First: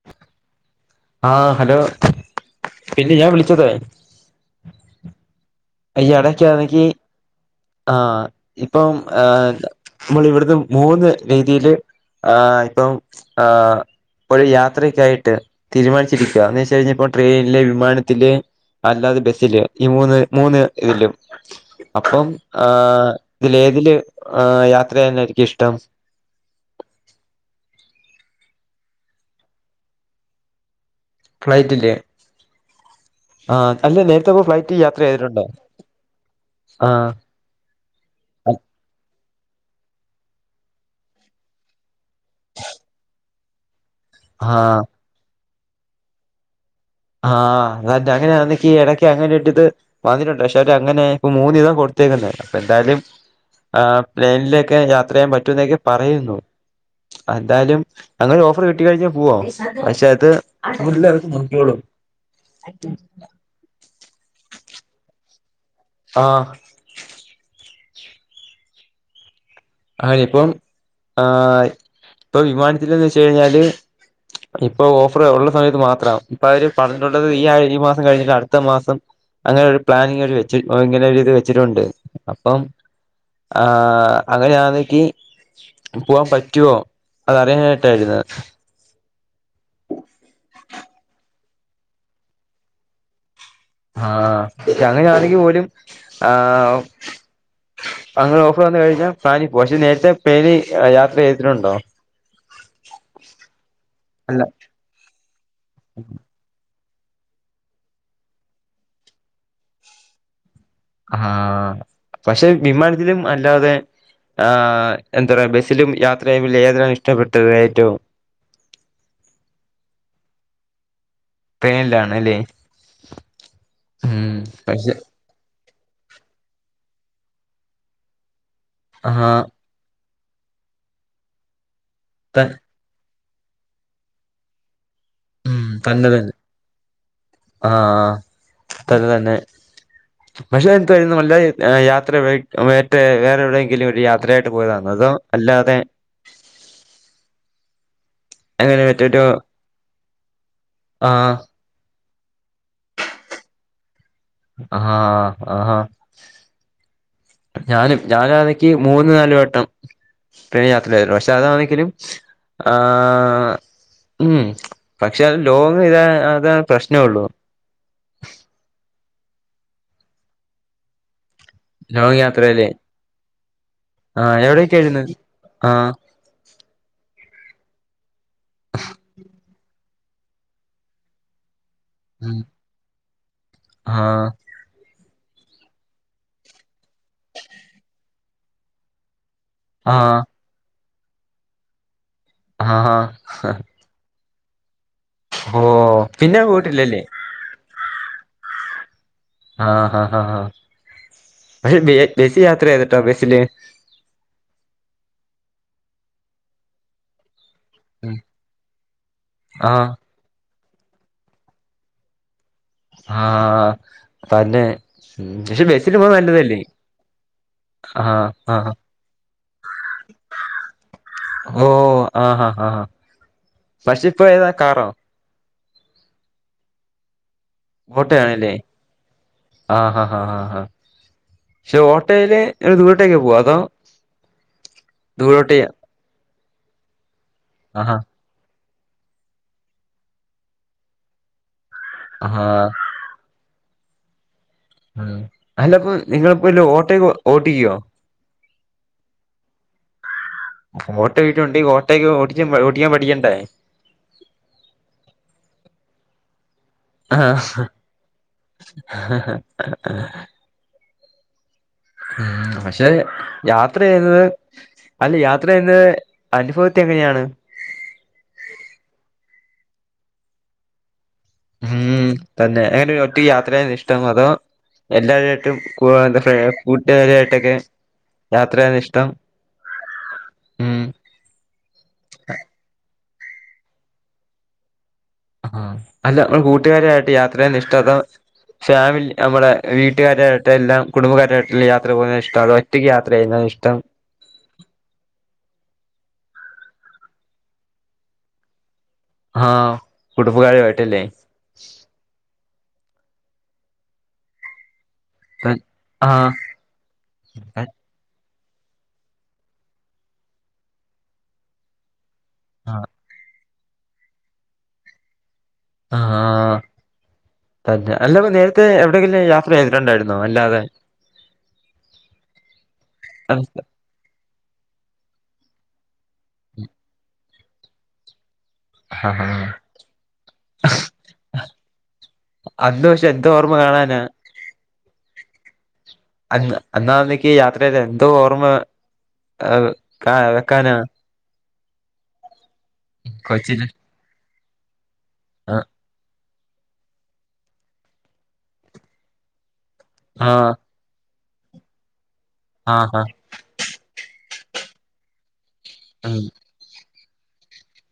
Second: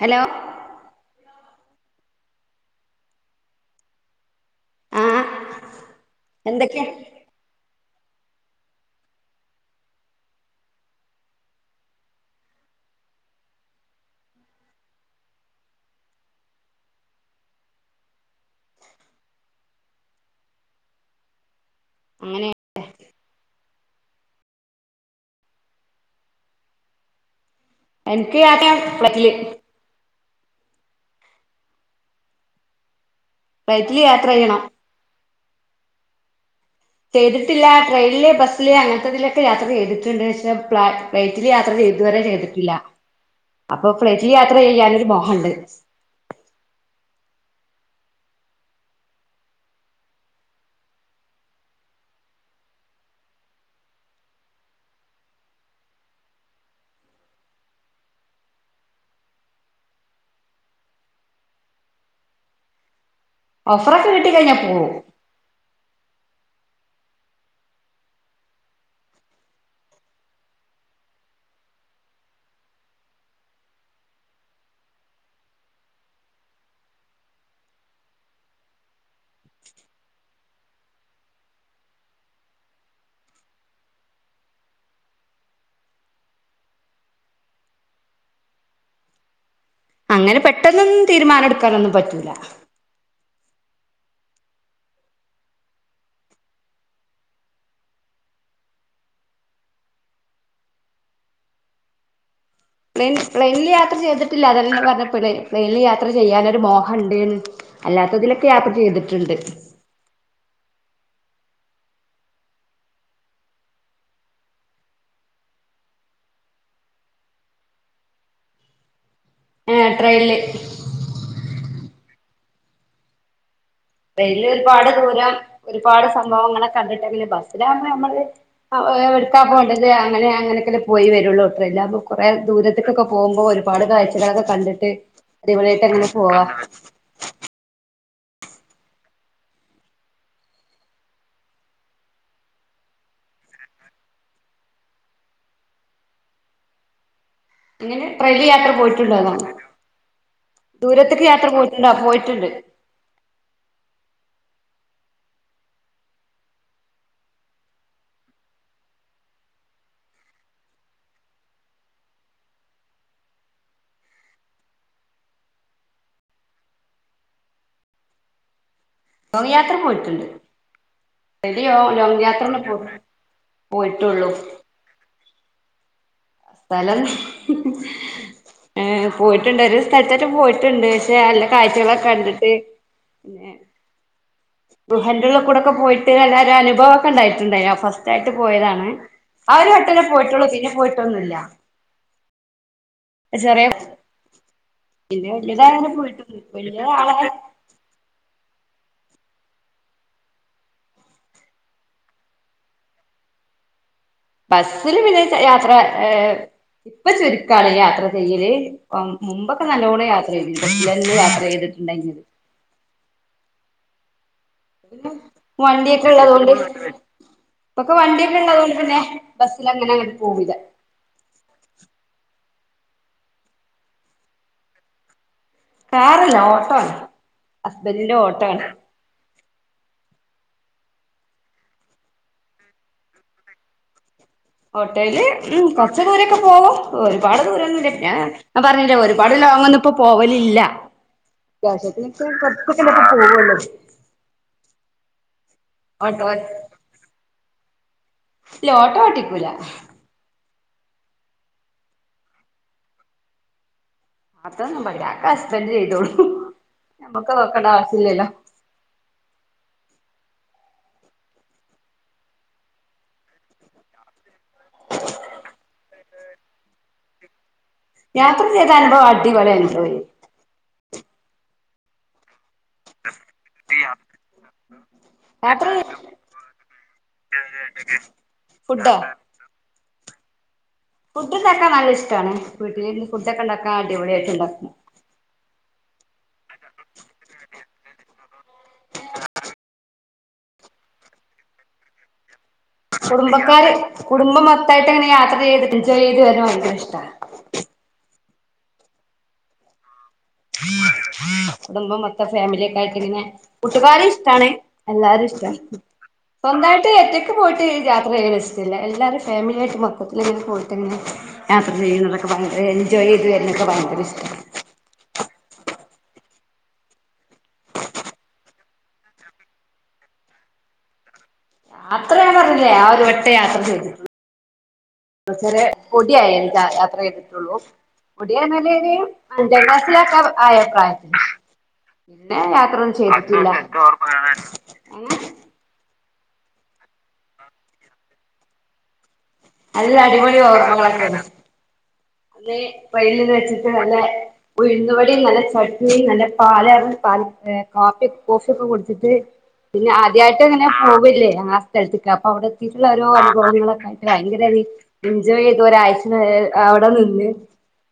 Hello ആഹ് hello. പിന്നെ ഞാൻ വിളിച്ചത്. ആഹ് ഈ ഇടയ്ക്ക് എന്തൊക്കെയ ആണെങ്കിൽ. ആഹ് ഇപ്പം ആഹ് നമ്മൾ ഇവിടുന്ന് മൂന്ന് രീതിയില്. ആഹ് ഇപ്പം ആഹ്. ഒരു യാത്രയ്ക്കായിട്ട് തീരുമാനിച്ചിരിക്കുവാ എന്നുവെച്ചു കഴിഞ്ഞാൽ ഇപ്പോൾ ട്രെയിനില് വിമാനത്തില്. അല്ലാതെ ബസില് ഈ മൂന്ന് മൂന്ന് ഇതിലും അപ്പം. അങ്ങനെ ആ ഇതിൽ ഏതില് ആഹ് യാത്ര ചെയ്യാനായിരിക്കും ഇഷ്ടം. എനിക്ക് ആണേൽ ഫ്ലൈറ്റില്. ഫ്ലൈറ്റില്. ആഹ് അല്ല ഫ്ലൈറ്റില് യാത്ര നേരത്തെ അപ്പോ ചെയ്യണം ഫ്ലൈറ്റ് യാത്ര ചെയ്തിട്ടുണ്ടോ, ആഹ്. ചെയ്തിട്ടില്ല ട്രെയില് ബസ്സില് അങ്ങനത്തെ ഇതിനൊക്കെ യാത്ര ചെയ്തിട്ടുണ്ട്, പക്ഷേ പ്ലാ ഫ്ലൈ ഇതില് യാത്ര ഇതുവരെ ചെയ്തിട്ടില്ല. അപ്പൊ ഫ്ലൈറ്റിൽ യാത്ര ആഹ് ചെയ്യാനൊരു മോഹമുണ്ട്. ആഹ് അത് അങ്ങനെയാണെങ്കിൽ ഇടയ്ക്ക് അങ്ങനെ ഒരു ഇത്. വന്നിട്ടുണ്ട് പക്ഷെ അവര് അങ്ങനെ ഇപ്പ മൂന്ന് ദിവസം കൊടുത്തേക്കുന്ന, അപ്പൊ എന്താലും. ആഹ് പ്ലെയിനിലൊക്കെ യാത്ര ചെയ്യാൻ പറ്റുവോ എന്നൊക്കെ പറയുന്നു എന്തായാലും. അങ്ങനെ ഓഫർ കിട്ടി കഴിഞ്ഞാൽ പോവോ, പക്ഷെ അത് മുത്ത് ആള് നോക്കിക്കൊള്ളും. [unintelligible] ഓഫർ ഒക്കെ കിട്ടി കഴിഞ്ഞാൽ പോവും. ആഹ്. ആഹ് ഇപ്പം ആഹ് ഇപ്പൊ വിമാനത്തിൽ എന്നുവെച്ചാ കഴിഞ്ഞാല്. ഇപ്പൊ ഓഫറുള്ള സമയത്ത് മാത്രം ഇപ്പ അവര് പറഞ്ഞിട്ടുള്ളത് ഈ ഒരു മാസം കഴിഞ്ഞിട്ട് അടുത്ത മാസം. അങ്ങനെ ഒരു പ്ലാനിങ് അവര് വെച്ച് ഓര് ഇത് വെച്ചിട്ടുണ്ട് അപ്പം. ആഹ്. അങ്ങനെ ആണെങ്കിൽ പോവാൻ പറ്റുവോ, അതറിയാനാട്ടായിരുന്നു. അങ്ങനെ പെട്ടെന്നൊന്നും തീരുമാനം എടുക്കാനൊന്നും പറ്റൂല. ആഹ് സമയം ആണെങ്കിൽ പോലും ആഹ്. അങ്ങനെ ഓഫർ വന്നു കഴിഞ്ഞാൽ പ്ലാനിൽ പോവും പക്ഷെ നേരത്തെ പ്ലെയിനി യാത്ര ചെയ്തിട്ടുണ്ടോ? പ്ലെൻ പ്ലെയിനിൽ യാത്ര അല്ല ചെയ്തിട്ടില്ല അതന്നെ പറഞ്ഞ പി പ്ലെയിനിൽ യാത്ര ചെയ്യാനൊരു മോഹം. അണ്ടേനു അല്ലാത്തതിലൊക്കെ യാത്ര ചെയ്തിട്ടുണ്ട്. ആഹ് പക്ഷെ വിമാനത്തിലും അല്ലാതെ. ആഹ് എന്താ പറയ ബസ്സിലും യാത്ര ചെയ്തതിൽ ഏതാണ് ഇഷ്ടപ്പെട്ടത് ഏറ്റവും. ഏഹ് ട്രെയ്ല് ട്രെയിനിലാണ് അല്ലേ? ഉം ട്രെയിനില് ഒരുപാട് പക്ഷെ ദൂരം ഒരുപാട് സംഭവങ്ങളെ കണ്ടിട്ട് അല്ലെ ബസ്സിലാകുമ്പോ ന്നമ്മള് ആ ആഹ് എവട്ക്കാ പോണ്ടെത് അങ്ങനെ അങ്ങനെയൊക്കെ പോയി വെരൊള്ളൂ ട്രെയിലാവുമ്പോ കൊറെ ത ദൂരെ ഒറ്റയ്ക്കൊക്കെ പോകുമ്പോ ഒരുപാട് കാഴ്ചളൊക്കെ കണ്ടിട്ട് ഉം അടിപൊളിയായിട്ട് തന്നെ തന്നെ അങ്ങനെപോവാം. ആഹ് അത് തന്നെ. പക്ഷെ എന്തരുന്നു വല്ല യാത്ര എവ് മറ്റേ വേറെ എവിടെയെങ്കിലും ഒരു യാത്രയായിട്ട് പോയതാന്നോ അതോ അല്ലാതെ [inaudible] എങ്ങനെ ട്രെയിനില് യാത്ര അങ്ങനെ മറ്റൊരു പോയിട്ടുണ്ടോന്നോ ദൂരെത്ത്ക്ക് ആഹ് യാത്ര പോയിട്ടുണ്ടോ പോയിട്ടുണ്ട്. ആഹ്, ആഹാ ഞാനും ഞാനാതിക്കി മൂന്ന്, നാല് വട്ടം ട്രെയ്നില് യാത്രചെയ്യ്തിരുന്നു പക്ഷെ അതാന്നെക്കിലും ആ ഉം പക്ഷെ ലോങ്ങ് ചെയ്യ്താ അതാണ് പ്രശ്നൊള്ളു. ലോങ്ങ്‌യാത്ര പോയിട്ടുണ്ട്. [unintelligible] ലോങ് ലോങ്ങ് യാത്രേന്നെ യാത്രയില് പോയ്‌ പോയിട്ടൊള്ളു. തെരുന്നത് ആഹ് സ്ഥലം ഏഹ് പോയിട്ടുണ്ടൊരു ക്കട്തെറ്റം പോയിട്ടുണ്ട് ക്ഷെ നല്ല കാഴ്ചകളൊക്കെ ഉം കണ്ടിട്ട് പിന്നെ ആഹ് ഗുഹെന്റെ ഉള്ള് കൂടെക്കെ പോയിട്ട്ല്ലാവരും അനുഭവൊക്കെ ഇണ്ടായിട്ടുണ്ടായിരുന്നു ഫസ്റ്റ് ആയിട്ട് പോയതാണ്. ആ ഒരു വെട്ടെന്നെ ആഹ് പോയിട്ടൊള്ളൂ പിന്നെ പോയിട്ടൊന്നുല്ല. ആഹാ ചെറിയെ പിന്നെ വല്യാതായപ്പം ഓഹ് പിന്നെ പോയിട്ടൊന്നുല്ല വല്യ പോയിട്ടില്ലല്ലേ ആവാ ആ ഹാ, ഹാ ഹാ പക്ഷെ ബെസി യാത്ര ചെയ്തിട്ടോ ബെസില് ബസ്സില് പിന്നെ യാത്ര ഏ ഇപ്പ ചുരുക്കാണ് യാത്ര ചെയ്യല് മുമ്പൊക്കെ ആഹ് നല്ലോണം യാ യാത്ര ചെയ്തിട്ടുണ്ട് എന്ത്‌ യാത്രചെയ്യ്ത്ട്ടുണ്ടെങ്കിലും. ആഹ് തന്നെ. ഉം പക്ഷെ ബസ്സില് വണ്ടിയൊക്കെ പോവാൻ ഇള്ളത്കൊണ്ട് നല്ലതല്ലേ ഇപ്പൊക്കെ ആഹ് വണ്ടിക്കെ ആഹ് ഇള്ളത്കൊണ്ട്പിന്നെ ബസ്സിൽ അങ്ങനെ, അങ്ങനെ പോവൂല. ഓ ആഹാ, ആഹാ പക്ഷെ ഇപ്പോ ഏതാ കാറോ? കാറല്ല ഓട്ടോ ആണ് ഹസ്ബന്റിന്റെ ഓട്ടോ ഓട്ടോയാണ്ല്ലെ ആണ് ആഹ് ഹ ഹ ഹാ ഹ ക്ഷെ ഓട്ടയില് ദൂരെട്ടേക്ക് പോവാ അതോ ഓട്ടയില് ദൂരോട്ട് ഉം കൊർച്ച് ദൂരൊക്കെ പോവും ഒരുപാട് ദൂരമൊന്നുല്ല ആഹാ ഞാൻ ഞാൻ പറഞ്ഞില്ലെ ഒരുപാട് ലോങ്ങൊന്നും ഇപ്പോ പോവലില്ല വഷത്തിനൊക്കെ ആഹാ കൊറൊച്ചൊക്കെ ആഹാ ഇപ്പ പോവല്ലോ ഉം അല്ലപ്പോ ഓട്ടോ നിങ്ങളിപ്പൊ ല്ല ഓട്ടെ ഓട്ടിക്കോ? ഇല്ല ഓട്ടോഓട്ടിക്കൂല. ഓട്ടോ വീട്ടിലുണ്ടെങ്കി ഓട്ടയൊക്കെ ഓടിക്കാൻ ഓടിക്കാൻ പഠിക്കണ്ടേ. അതോന്നും പഠിക്കുല അഹൊക്കെ ഹസ്ബന്റ് ചെയ്തോളും. നമ്മക്ക് ആഹ് നോക്കണ്ട ആവശ്യല്ലല്ലോ ഉം പക്ഷെ യാത്ര ചെയ്യ്ന്നത് അല്ലെ യാത്ര ചെയ്യ്ന്നത് അനുഫവത്തി എങ്ങനെയാണ്? യാത്ര ചെയ്ത അനുഭവം അടിപൊളി അനുഭവെയ്രുന്നു. ഉം തന്നെ എങ്ങനെ ഒറ്റക്ക് യാത്രചെയ്യാൻ ഇഷ്ട്ടമോ അതോ എല്ലാരേറ്റും യാത്ര കൂ എന്താ കൂട്ടുകരായിട്ടൊക്കെ യാത്രചെയ്യാൻ ഫുഡോ ഇഷ്ട്ടം ഉം ഫുഡ് ഇണ്ടാക്കാൻ നല്ലെ ഇഷ്ട്ടാണ് വീട്ടില് ഫുഡൊക്കെ ഇണ്ടാക്കാൻ അടിപൊളിയായിട്ട് ഇണ്ടാക്കും. ആഹ് അല്ല നമ്മൾ കൂട്ടുകാരായിട്ട് യാത്രയ്യെൻ ഇഷ്ട്ടം അതോ ഫാമിലി നമ്മളെ വീട്ടുകാരായിട്ട് എല്ലാം കുടുംബക്കാരായിട്ടല്ല യാത്ര പോവാൻ ഇഷ്ട്ടം അതോ ഒറ്റയ്ക്ക് യാത്ര ചെയ്യുന്നത് കുടുംബക്കാര് ഇഷ്ടം കുടുംബം മൊത്തായിട്ട് അങ്ങനെ യാത്ര ചെയ്ത് എൻജോയ് ചെയ്തു വരാൻ ഭയങ്കര ഇഷ്ട ആഹ് കുടുംബക്കാരുമായിട്ടല്ലേ കുടുംബം മൊത്തം ഫാമിലിയൊക്കെ ആയിട്ടിങ്ങനെ കുട്ടുകാരും ഇഷ്ടാണ് എല്ലാരും ഇഷ്ട ആഹ് സ്വന്തായിട്ട് ഒറ്റക്ക് പോയിട്ട് യാത്ര ചെയ്യൽ ഇഷ്ടല്ല എല്ലാരും ഫാമിലിയായിട്ട് മൊത്തത്തിലിങ്ങനെ പോയിട്ടങ്ങനെ യാത്ര ചെയ്യുന്നതൊക്കെ ഭയങ്കര ആഹ് എൻജോയ് ചെയ്ത് എനിക്ക് ഭയങ്കര ഇഷ്ടാ ആഹ് തന്നെ അല്ലപ്പ നേരത്തെ എവിടെയെങ്കിലും യാത്ര ചെയ്തിട്ടുണ്ടായിരുന്നോ അല്ലാതെ യാത്ര ഞാൻ പറഞ്ഞില്ലേ ആ ഒരു വട്ടെ യാത്ര ചെയ്തിട്ടു ഒള്ളൂ എന്നുവെച്ചാല് പൊടിയായി എനിക് യാത്ര ചെയ്തിട്ടുള്ളൂ പൊടി എന്ന് പറഞ്ഞാൽ ഒരു ആഹ് അഞ്ചാം ക്ലാസിലൊക്കെ ആയ പ്രായത്തിന് പിന്ന അന്ന് യാത്രൊന്നും പക്ഷെ എന്തോ ചെയ്തിട്ടില്ല ഓർമ്മ കാണാനാ അന്ന് അന്നാന്നക്ക് യാത്രൽ എന്തോ ഓർമ്മ നല്ല അടിപൊളി വെക്കാനാ [unintelligible] അന്നെ ട്രെയിനിൽ കൊച്ചില് വെച്ചിട്ട് നല്ല ഉഴുന്നു വടയും നല്ല ആഹ് ചട്നിയും നല്ല പാല് പാറന്ന് പാലും കാഫി കോഫിയൊക്കെ കുടിച്ചിട്ട് പിന്നെ ആദ്യയിട്ട് ആഹ് അങ്ങനെ പോവില്ലേ ആ സ്ഥലത്ത്ക്ക് അപ്പൊ അവിടെ എത്തീട്ടുള്ള ആഹ് ഒരു ആഹ് [unintelligible] ളെക്കെ ആയിട്ട് ഭയങ്കര ഒരു എൻജോയ് ചെയ്തു ഒരാഴ്ച ഉം അവിടെ നിന്ന്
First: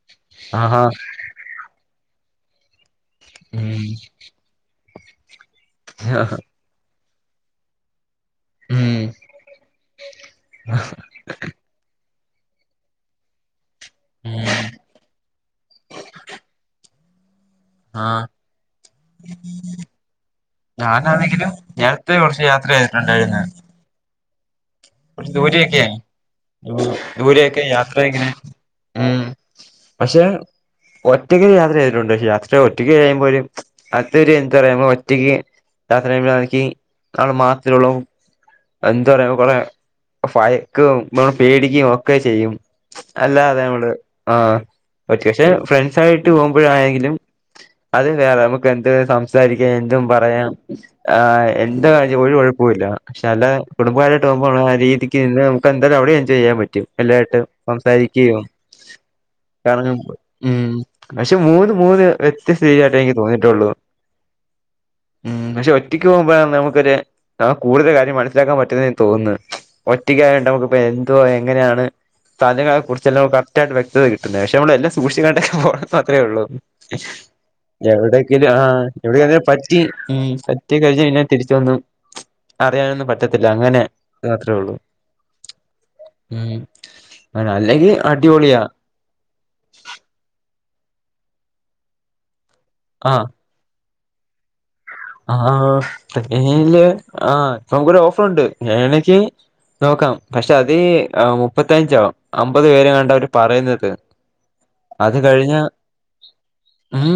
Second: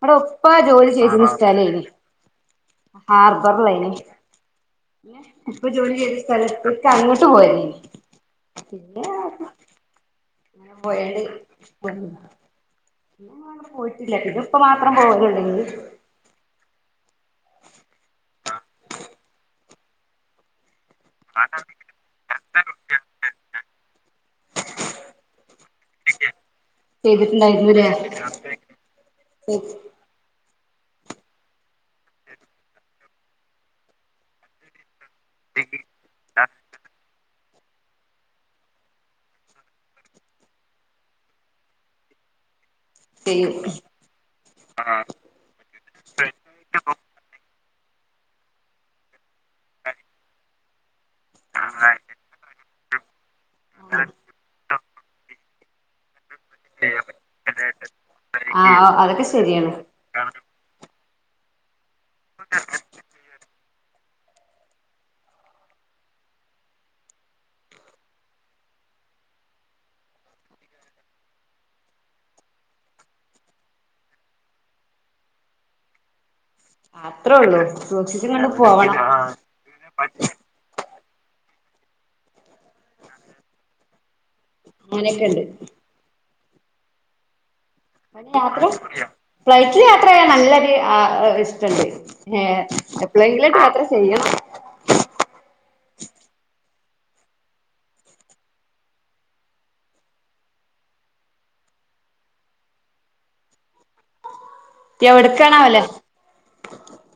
ഇവിടെ ഉപ്പ ആഹാ ജോലി ചെയ്തീനെ സ്ഥലേനിം ഉം ഹാർബറിലയ്നിം ഉപ്പ ജോലി ചെയ്ത സ്ഥലത്ത് അങ്ങോട്ട് പോയതെനിം ഉം പിന്നെ [unintelligible] [inaudible] പോയിട്ടില്ല പിന്ന ഉം ഉപ്പ മാത്രം പോവലൊള്ളയ്നിം ആഹ് ഞാനാണെങ്കിലും നേരത്തെ കുറച്ച് യാത്ര ചെയ്തിട്ടുണ്ടായിന്ന് കുറച്ച് ദൂരയൊക്കെയ് ദൂരയൊക്കെ ചെയ്തിട്ടുണ്ടായിരുന്നുല്ലേ യാത്ര ഇങ്ങനെ ഉം പക്ഷെ ഒറ്റക്ക് യാത്ര ചെയ്തിട്ടുണ്ട് പക്ഷേ യാത്ര ഒറ്റക്ക് ചെയ്യുമ്പോ ഒരു അതൊരു എന്താ പറയുമ്പോ റ്റക്ക് യാത്ര ചെയ്യുമ്പോൾ [unintelligible] ഭയക്കേം നമ്മ പേടിക്കയും ഒക്കെ ചെയ്യും ചെയ്യും അല്ലാതെ നമ്മള് ആഹ് പക്ഷെ ഫ്രണ്ട്സായിട്ട് പോകുമ്പയായെങ്കിലും അത് വേറെ നമുക്ക് എന്ത് സംസാരിക്കാം എന്തും പറയാം ആഹ് എന്ത കാര്യവ്യം ഒരു കുഴപ്പവും ഇല്ല പക്ഷെ അല്ല കുടുംബകാരുമായിട്ട് പോകുമ്പോള്ള കാര്യ- രീതിക്ക് നിന്ന് നമുക്ക് എന്തായാലും അവിടെ എജോയ് ചെയ്യാൻ പ റ്റും എല്ലായിട്ടും സംസാരിക്കുകയും ആഹ് അതൊക്കെ ശരിയാണ് കറങ്ങാൻ ഉം പക്ഷെ മൂന്ന് മൂന്ന് വ്യത്യസ്ത രീതിയിയിട്ടേ എനിക്ക് തോന്നിയാട്ടൊള്ളു ഉം പക്ഷെ ഒറ്റക്ക് പോകുമ്പോഴ നമുക്കൊരു കൂടുതൽ കാര്യം മനസ്സിലാക്കാൻ പറ്റുന്ന എനിക് തോന്നുന്ന് ഒറ്റക്കായണ്ട് നമുക്ക് ഇപ്പ എന്തോ എങ്ങനെയാണ് സ്ഥലങ്ങളെ കുറിച്ചെല്ലാം കറക്ട്ട വക്തായാ കിട്ടുന്നത് പക്ഷ നമ്മ എല്ലാം സൂക്ഷിച്ചുക്കണ്ടൊക്കെ പോണം മാത്രേ ഉള്ളൂ അത്രേ ഉള്ളൂ എവിടക്കലും സൂക്ഷിച്ചുംകണ്ട് ആഹ് പോവണം എവിടെ പറ്റി ഉം പറ്റ്- റ്റി കഴിഞ്ഞാ പിന്നെ തിരിച്ചൊന്നും അറിയാനൊന്നും പറ്റത്തില്ല അങ്ങനെ ത്രള്ളൂ അങ്ങനെയൊക്കെണ്ട് ഉം അങ്ങനെ അല്ലെങ്കി അ യാത്ര ഫ്ലൈറ്റില് യാത്രയാൻ നല്ലൊരു ഇഷ്ടണ്ട് ഏഹ് ആഹ് എപ്പോളെങ്കിലയിട്ട് യാത്ര ചെയ്യണം ആഹ് [unintelligible] മുക്കൊരു ഓഫറുണ്ട് [unintelligible] നോക്കാം പക്ഷെ അത് മുപ്പത്തയഞ്ചോ അമ്പത് പേരാ കണ്ട അവര് പറയുന്നത് അത് കഴിഞ്ഞ എവിടക്കാണാവല്ലേ ഉം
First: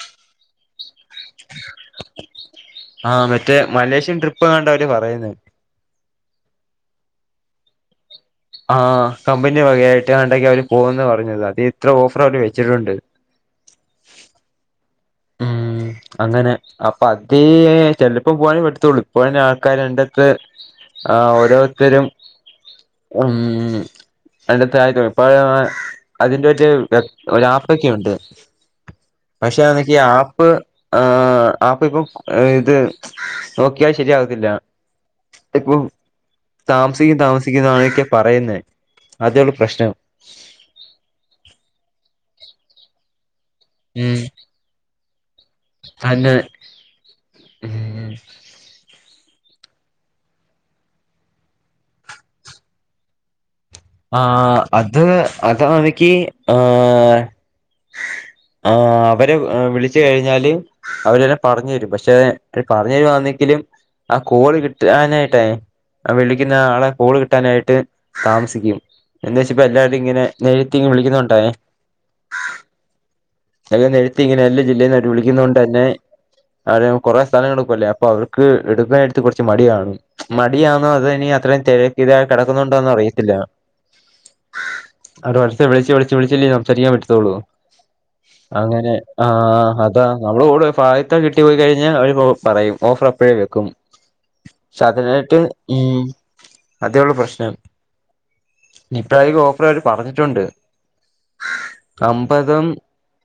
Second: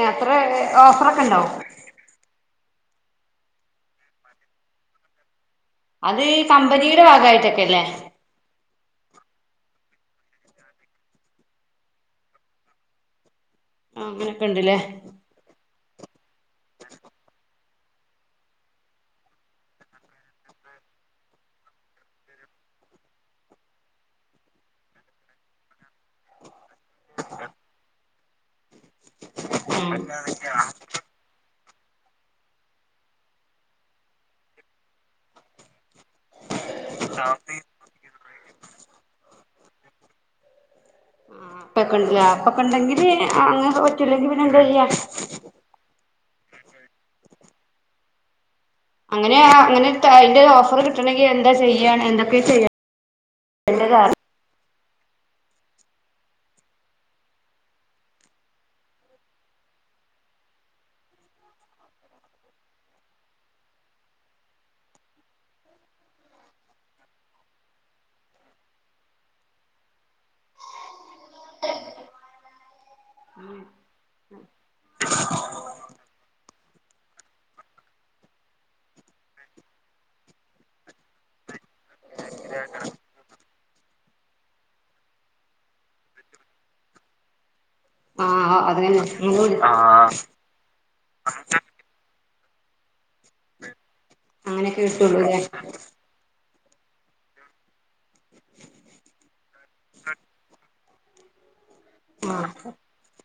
ഏഹ് അത്ര ഓഫർ ആഹ് മറ്റേ മലേഷ്യൻ ട്രിപ്പ് എങ്ങാണ്ട അവര് പറയുന്നേ അത് ഈ കമ്പനിയുടെ ഭാഗായിട്ടൊക്കെല്ലേ ആ കമ്പനി വകയായിട്ട് കണ്ടേക്കെ അവര് പോകന്ന് പറഞ്ഞത് അത് ഇത്ര ഓഫർ അവര് വെച്ചിട്ടുണ്ട് ആഹ് അങ്ങനൊക്കെണ്ട്ല്ലേ ഉം അങ്ങനെ അപ്പൊ അത് ചെല ഇപ്പം പോവനെ പറ്റത്തുള്ളൂ ഇപ്പൊ ആൾക്കാർ രണ്ടത്ത് ആ ഓരോരുത്തരും ഉം എണ്ടത്തെ ആയിക്കോ ഇപ്പ [unintelligible] അതിന്റെ ഒരു ഒ ആപക്കുണ്ട് പക്ഷെ അപ്പ ആ ആപ്പ്‌ ഇപ്പം ഇത് നോക്കിയാൽ ശരിയാകത്തില്ല ഇപ്പൊ താമസിക്കും താമസിക്കുന്നാണൊക്കെ പറയുന്നേ അതെള്ളൂ പ്രശ്നം ആപ്പൊക്കെണ്ടല്ലേ അപ്പൊക്കെണ്ടെങ്കില് അങ്ങെ ഉം പറ്റില്ലെങ്കി പിന്നെ എന്താ ചെയ്യാ അന്നെ ഉം അങ്ങനെ അങ്ങനെ അതിന്റെ ഓഫർ കിട്ടണെങ്കിൽ എന്താ ചെയ്യാണ് എന്തൊക്കെ ചെയ്യാം ചെയ്യണ്ടത് അറി ആഹ് അത് അതാ എനിക്ക് ആഹ് അവരെ വിളിച്ചു കഴിഞ്ഞാല് അവരല്ലാം പറഞ്ഞു തരും പക്ഷെ പറഞ്ഞു തരുവാന്നെങ്കിലും ആ കോള് കിട്ടാനായിട്ടേ ആ വിളിക്കുന്ന ആളെ കോള് കിട്ടാനായിട്ട് താമസിക്കും എന്താ വെച്ച എല്ലാരും ഇങ്ങനെ നെരത്തീ വിളിക്കുന്നോണ്ടേ അതെ നിരത്തി ഇങ്ങനെ എല്ലാ ജില്ലയി ന്നായിട്ട് വിളിക്കുന്ന കൊണ്ടന്നെ ആ കുറേ സമയടുക്കൂല്ലേ അപ്പൊ അവർക്ക് എടുക്കാനായിട്ട് കുറച്ച് മടികാണും മടിയാണോ അതനി അത്രയും തിരക്ക് ഇത കിടക്കുന്നുണ്ടോന്നറിയത്തില്ല ഒരു വർഷം വിളിച്ച് വിളിച്ച് വിളിച്ചില്ലേ സംസാരിക്കാൻ പറ്റത്തുള്ളൂ ആഹ് അങ്ങനെ അതന്നെ ആഹ അതാ നമ്മള് [unintelligible] ആദ്യത്തെ കിട്ടി പോയി കഴിഞ്ഞ ഞാൻ പറയും ഓഫർ അപ്പഴേ വെക്കും അങ്ങനെയൊക്കെ പക്ഷെ കിട്ടുള്ളൂല്ലേ അതിനായിട്ട് ഉം അതേള്ളൂ പ്രശ്ണം ഇപ്പൊഴക്ക് ഓഫറെയിട്ട് പറഞ്ഞിട്ടുണ്ട് അമ്പതും ആഹ്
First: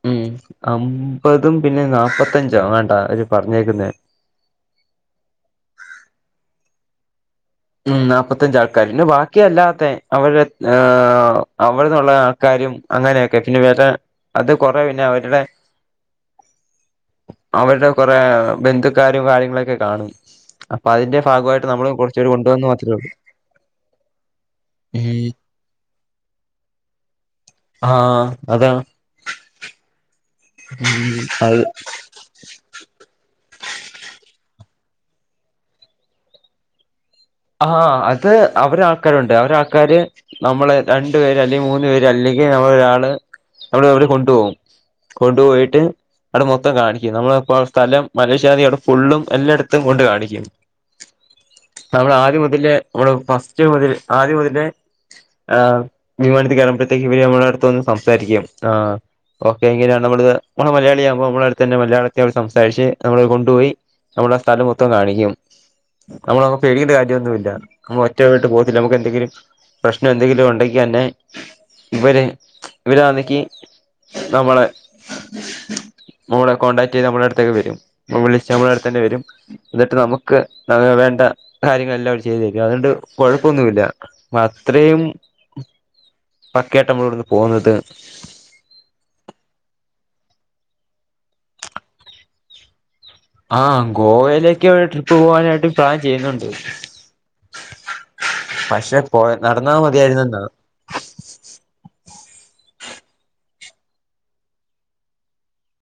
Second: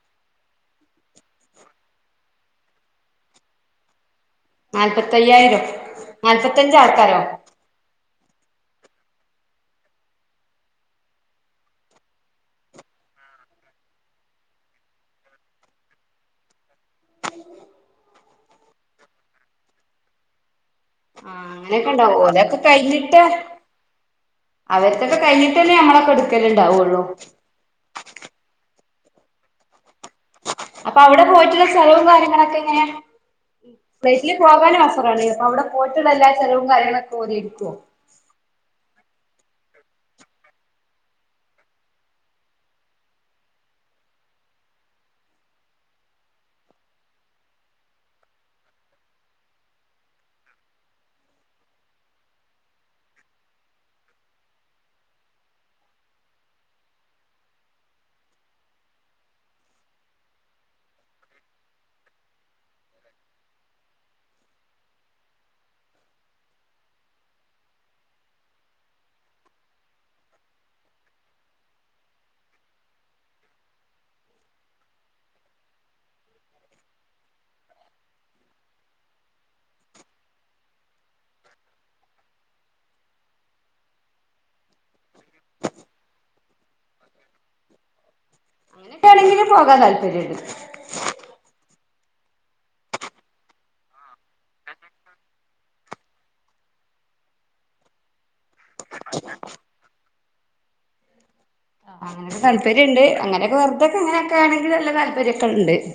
ഉം അമ്പതും പിന്നെ നാൽപ്പത്തഞ്ചോണ്ടാ ഓര് പറഞ്ഞേക്കുന്നെ നാല്പത്തയ്യായിരം നാല്പത്തഞ്ചാൾക്കാരോ ഉം നാല്പ്പത്തഞ്ചാൾക്കാര് പിന്നെ ബാക്കിയല്ലാത്ത അവടെ അവിടെന്നുള്ള ആൾക്കാരും അങ്ങനെയൊക്കെ പിന്നെ വേറെ അത് കൊറേ പിന്നെ അവരുടെ അവരുടെ കുറെ ബന്ധുക്കാരും കാര്യങ്ങളൊക്കെ കാണും അപ്പൊ അതിന്റെ ആഹ് ഭാഗമായിട്ട് അങ്ങനെയൊക്കെ നമ്മള് കൊടു ഉണ്ടാവും ഓലൊക്കെ കഴഞ്ഞിട്ട് അവർത്തൊക്കെ ഉം കയിഞ്ഞിട്ടല്ലേ നമ്മളൊക്കെ എടുക്കലുണ്ടാവുള്ളു ആഹ് അതാ അപ്പൊ ഉം അവിടെ അത് പോയിട്ട് സ്ഥലവും കാര്യങ്ങളൊക്കെ എങ്ങനെയാ ഫ്ലൈറ്റില് പോകാനും അവസരലെ അപ്പൊ അവിടെ പോയിട്ടുള്ള എല്ലാ ചിലവും കാര്യങ്ങളൊക്കെ ഓര് എടുക്കുവോ ആഹ് അത് അവരെ ആൾക്കാരുണ്ട് അവരെ ആൾക്കാര് നമ്മള് രണ്ടു പേര് അല്ലെങ്കിൽ മൂന്നു പേര് അല്ലെങ്കിൽ നമ്മളൊരാള് നമ്മള് ഓല് കൊണ്ടുപോകും കൊണ്ടുപോയിട്ട് അവിടെ മൊത്തം കാണിക്കും നമ്മളപ്പോ സ്ഥലം മലേഷ്യാ അവിടെ ഫുള്ളും എല്ലായിടത്തും കൊണ്ട് കാണിക്കും നമ്മൾ ആദ്യം മുതലെ നമ്മള് ഫസ്റ്റ് മുതൽ ആദ്യം മുതലെ ആഹ് വിമാനത്തിൽ കേറുമ്പോഴത്തേക്ക് ഇവര് നമ്മുടെ അടുത്തുവന്ന് സംസാരിക്കും ആഹ് ഓക്കെ എങ്ങനെയ നമ്മളത് നമ്മള് മലയാളിയാകുമ്പോ നമ്മളടുതന്നെ മലയാളത്തിൽ സംസാരിച്ച് നമ്മളെ കൊണ്ടുപോയി നമ്മളെ സ്ഥലം മൊത്തം കാണിക്കും നമ്മളൊ പേടിക്കണ്ട കാര്യമൊന്നുല്ല നമ്മ ഒറ്റവിട്ട് പോത്തില്ല നമുക്ക് എന്തെങ്കിലും പ്രശ്നം എന്തെങ്കിലും ഉണ്ടെങ്കി തന്നെ ഇവര് ഇവരാണെങ്കി നമ്മളെ നമ്മളെ കോൺടാക്ട് ചെയ്ത് നമ്മുടെ അടുത്തേക്ക് വരും വിളിച്ച നമ്മളെടുത്തു തന്നെ വരും എന്നിട്ട് നമുക്ക് വേണ്ട കാര്യങ്ങളെല്ലാം അവര് ചെയ്തു തരും അതുകൊണ്ട് കൊഴപ്പൊന്നുല്ല അത്രയും പക്കയായിട്ടാ നമ്മളിവിടുന്ന് പോന്നത് എനിക്ക് ആണെങ്കില് പോകാൻ താല്പര്യമുണ്ട് ആഹ് ഗോവയിലേക്കെവിടെ ട്രിപ്പ് പോവാനായിട്ട് പ്ലാൻ ചെയ്യുന്നുണ്ട് പക്ഷെ പോ നടന്നാ മതിയായിരുന്നു എന്നാ അങ്ങനെ താല്പര്യം ഉണ്ട് അങ്ങനൊക്കെ വെറുതൊക്കെ അങ്ങനൊക്കെ ആണെങ്കി നല്ല താല്പര്യൊക്കെ ഉണ്ട്